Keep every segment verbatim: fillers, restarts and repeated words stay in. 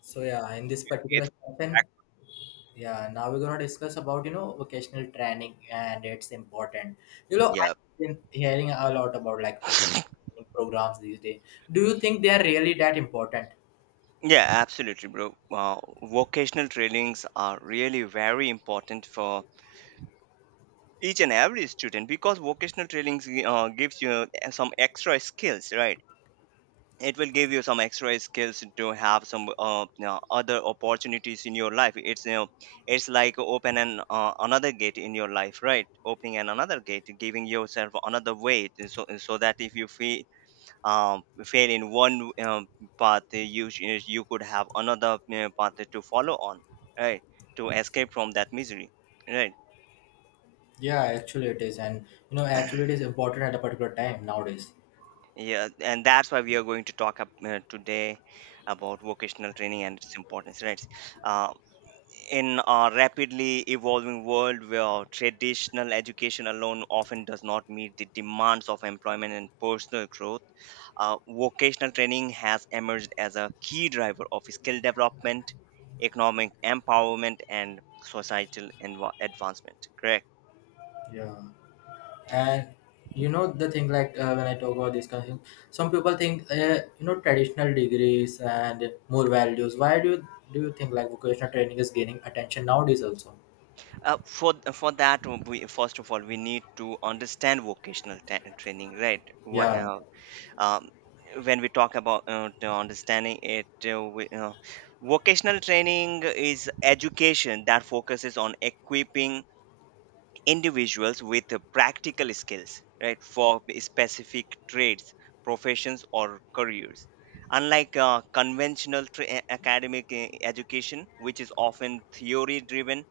So yeah, in this particular It's session, yeah, now we're gonna discuss about you know vocational training and it's important. You know, yeah, I've been hearing a lot about like vocational programs these days. Do you think they are really that important? yeah, absolutely, bro. Uh, vocational trainings are really very important for each and every student because vocational trainings gi- uh, gives you some extra skills, right? It will give you some extra skills to have some uh, you know, other opportunities in your life. It's you know, it's like open an uh, another gate in your life, right? Opening an another gate, giving yourself another way, so so that if you feel um, fail in one um, path, uh, you sh- uh, you could have another uh, path to follow on, right? To escape from that misery, right? Yeah, actually it is, and you know, actually it is important at a particular time nowadays. Yeah, and that's why we are going to talk up, uh, today about vocational training and its importance, right? Uh, in a rapidly evolving world where traditional education alone often does not meet the demands of employment and personal growth, uh, vocational training has emerged as a key driver of skill development, economic empowerment, and societal env- advancement. Correct. Yeah, and you know the thing like uh, when I talk about this kind of thing, some people think uh, you know traditional degrees and more values. Why do you do you think like vocational training is gaining attention nowadays also? Uh, for for that, we first of all we need to understand vocational ta- training, right? Wha- Yeah, uh, um, when we talk about uh, to understanding it uh, we, uh, vocational training is education that focuses on equipping individuals with uh, practical skills, right, for specific trades, professions, or careers. Unlike uh, conventional tra- academic uh, education, which is often theory driven,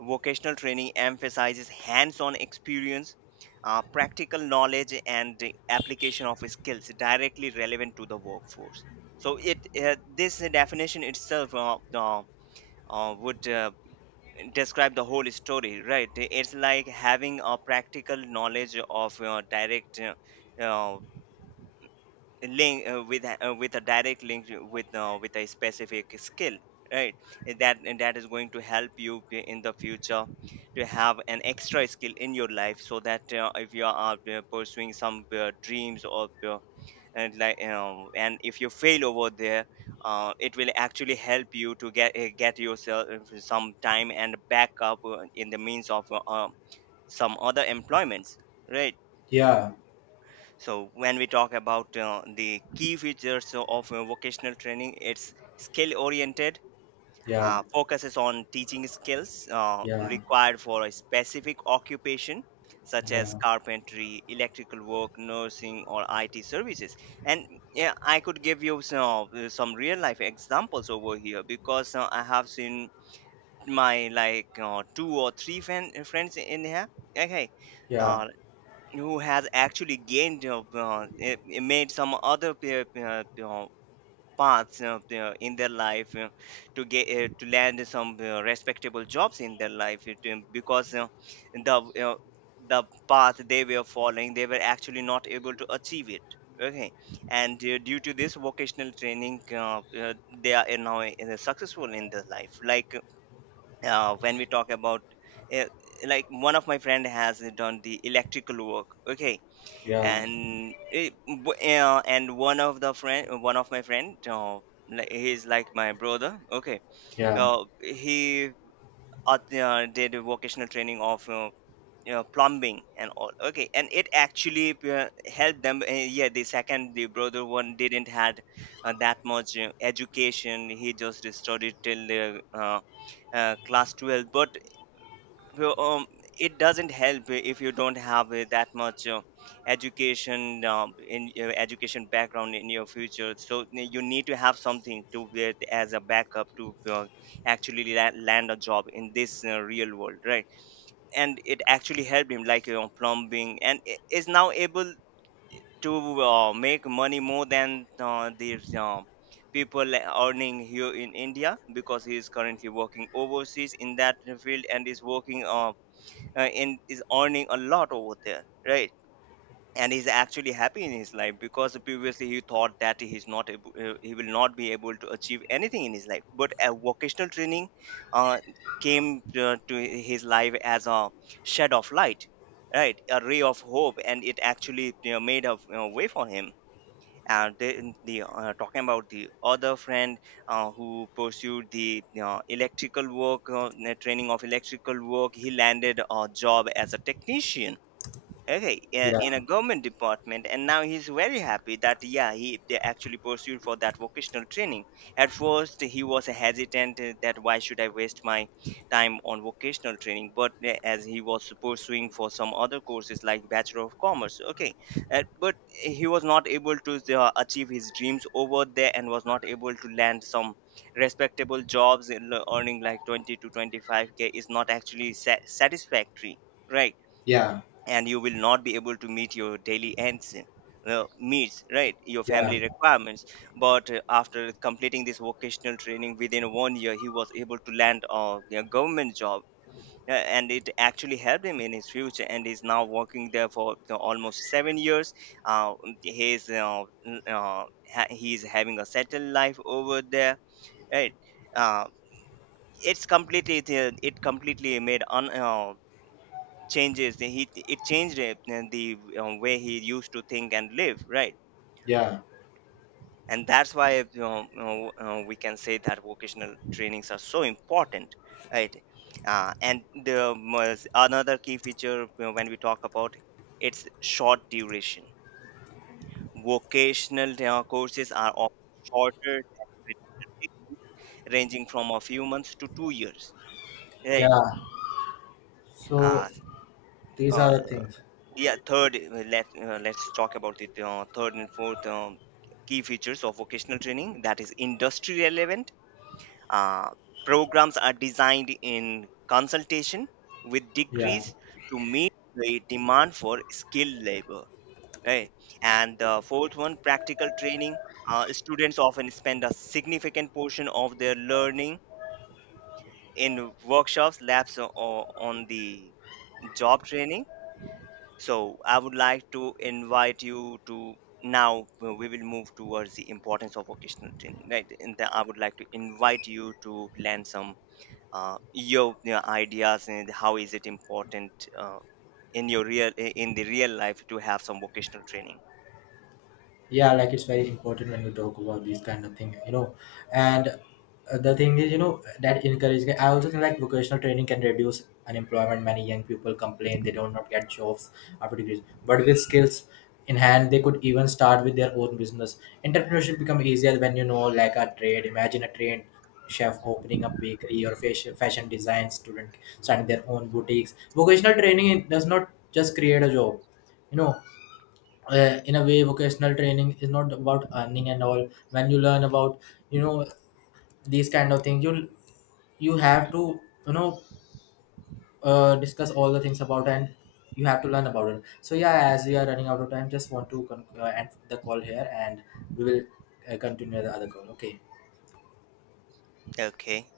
vocational training emphasizes hands on experience, uh, practical knowledge and the application of skills directly relevant to the workforce. So it uh, this definition itself uh, uh, uh, would uh, describe the whole story, right? It's like having a practical knowledge of uh, direct uh, uh, link uh, with a- uh, with a direct link with uh, with a specific skill, right? And that and that is going to help you p- in the future to have an extra skill in your life, so that uh, if you are uh, pursuing some uh, dreams or uh, and like you know, and if you fail over there, uh, it will actually help you to get uh, get yourself eh, some time and back up uh, in the means of uh, um, some other employments, right? yeah, So when we talk about uh, the key features of uh, vocational training, it's skill oriented, yeah, uh, focuses on teaching skills uh, yeah, required for a specific occupation, such as yeah, carpentry, electrical work, nursing, or it services. And yeah, I could give you some, some real life examples over here, because uh, I have seen my like uh, two or three friend, friends in here, okay, yeah, uh, who has actually gained uh, uh, eh, made some other pe- pe- uh, paths, you know, you know, in their life, you know, to get uh, to land some uh, respectable jobs in their life, you know, because you know, the you know, the path they were following, they were actually not able to achieve it, okay. And uh, due to this vocational training, uh, uh, they are uh, now uh, successful in their life. Like uh, when we talk about, uh, like, one of my friend has done the electrical work, okay. yeah, And it, w- uh, and one of the friend uh, one of my friend, uh, like, he's like my brother, okay. yeah, Uh, he uh, uh, did a vocational training of uh, you know, plumbing and all, okay. And it actually uh, helped them. Uh, yeah, the second, the brother one, didn't had uh, that much uh, education. He just studied till uh, uh, uh, class twelve. But well, um, it doesn't help if you don't have uh, that much uh, education, um, in your education background, in your future. So n- you need to have something to get as a backup to uh, actually la- land a job in this uh, real world, right? And it actually helped him, like you know, plumbing, and i- is now able to uh, make money more than uh, the um, people earning here in India, because he is currently working overseas in that field and is working. Uh, uh, and is earning a lot over there, right? And he's actually happy in his life, because previously he thought that he's not able, uh, he will not be able to achieve anything in his life. But a vocational training uh, came uh, to his life as a shed of light, right, a ray of hope, and it actually, you know, made a, you know, way for him. And then the uh, talking about the other friend, uh, who pursued the uh, electrical work, uh, the training of electrical work he landed a job as a technician, okay, yeah, yeah, in a government department, and now he's very happy that yeah, he, they actually pursued for that vocational training. At first he was hesitant uh, that why should I waste my time on vocational training. But uh, as he was pursuing for some other courses, like bachelor of commerce, okay, uh, but he was not able to uh, achieve his dreams over there, and was not able to land some respectable jobs in, earning like twenty to twenty-five k is not actually sa- satisfactory, right? yeah, And you will not be able to meet your daily ends, uh, meets, right, your yeah, family requirements. But uh, after completing this vocational training within one year, he was able to land a, a government job, uh, and it actually helped him in his future, and he's now working there for uh, almost seven years. uh, he's uh, n- uh, ha- he's having a settled life over there, right. uh, it's completely it, it completely made un, uh, changes the- he it changed it, and the um, way he used to think and live, right. yeah, And that's why, you know, you know, uh, we can say that vocational trainings are so important, right. Uh, and the most- another key feature, you know, when we talk about, it's short duration. Vocational uh, courses are often shorter than traditional, ranging from a few months to two years, right. yeah. So uh, these are the uh, things. Yeah, third, uh, let, uh, let's talk about the uh, third and fourth um, key features of vocational training, that is industry relevant. Uh, Programs are designed in consultation with Yeah. degrees to meet the demand for skilled labor. Right? And the fourth one, practical training. Uh, students often spend a significant portion of their learning in workshops, labs, or on the job training. So I would like to invite you to, now uh, we will move towards the importance of vocational training, right? And then I would like to invite you to land some uh, your, your ideas, and how is it important uh, in your real in the real life to have some vocational training. Yeah, like it's very important when you talk about these kind of thing you know, and uh, the thing is you know that encouraging I also think like vocational training can reduce unemployment. Many young people complain they don't not get jobs after degrees, but with skills in hand they could even start with their own business. Entrepreneurship become easier when you know like a trade. Imagine a trained chef opening up bakery or fashion fashion design student starting their own boutiques. Vocational training does not just create a job, you know. Uh, in a way vocational training is not about earning and all. When you learn about, you know, these kind of things, you you have to, you know, uh, discuss all the things about, and you have to learn about it. So yeah, as we are running out of time, just want to con- uh, end the call here, and we will uh, continue the other call. Okay. Okay.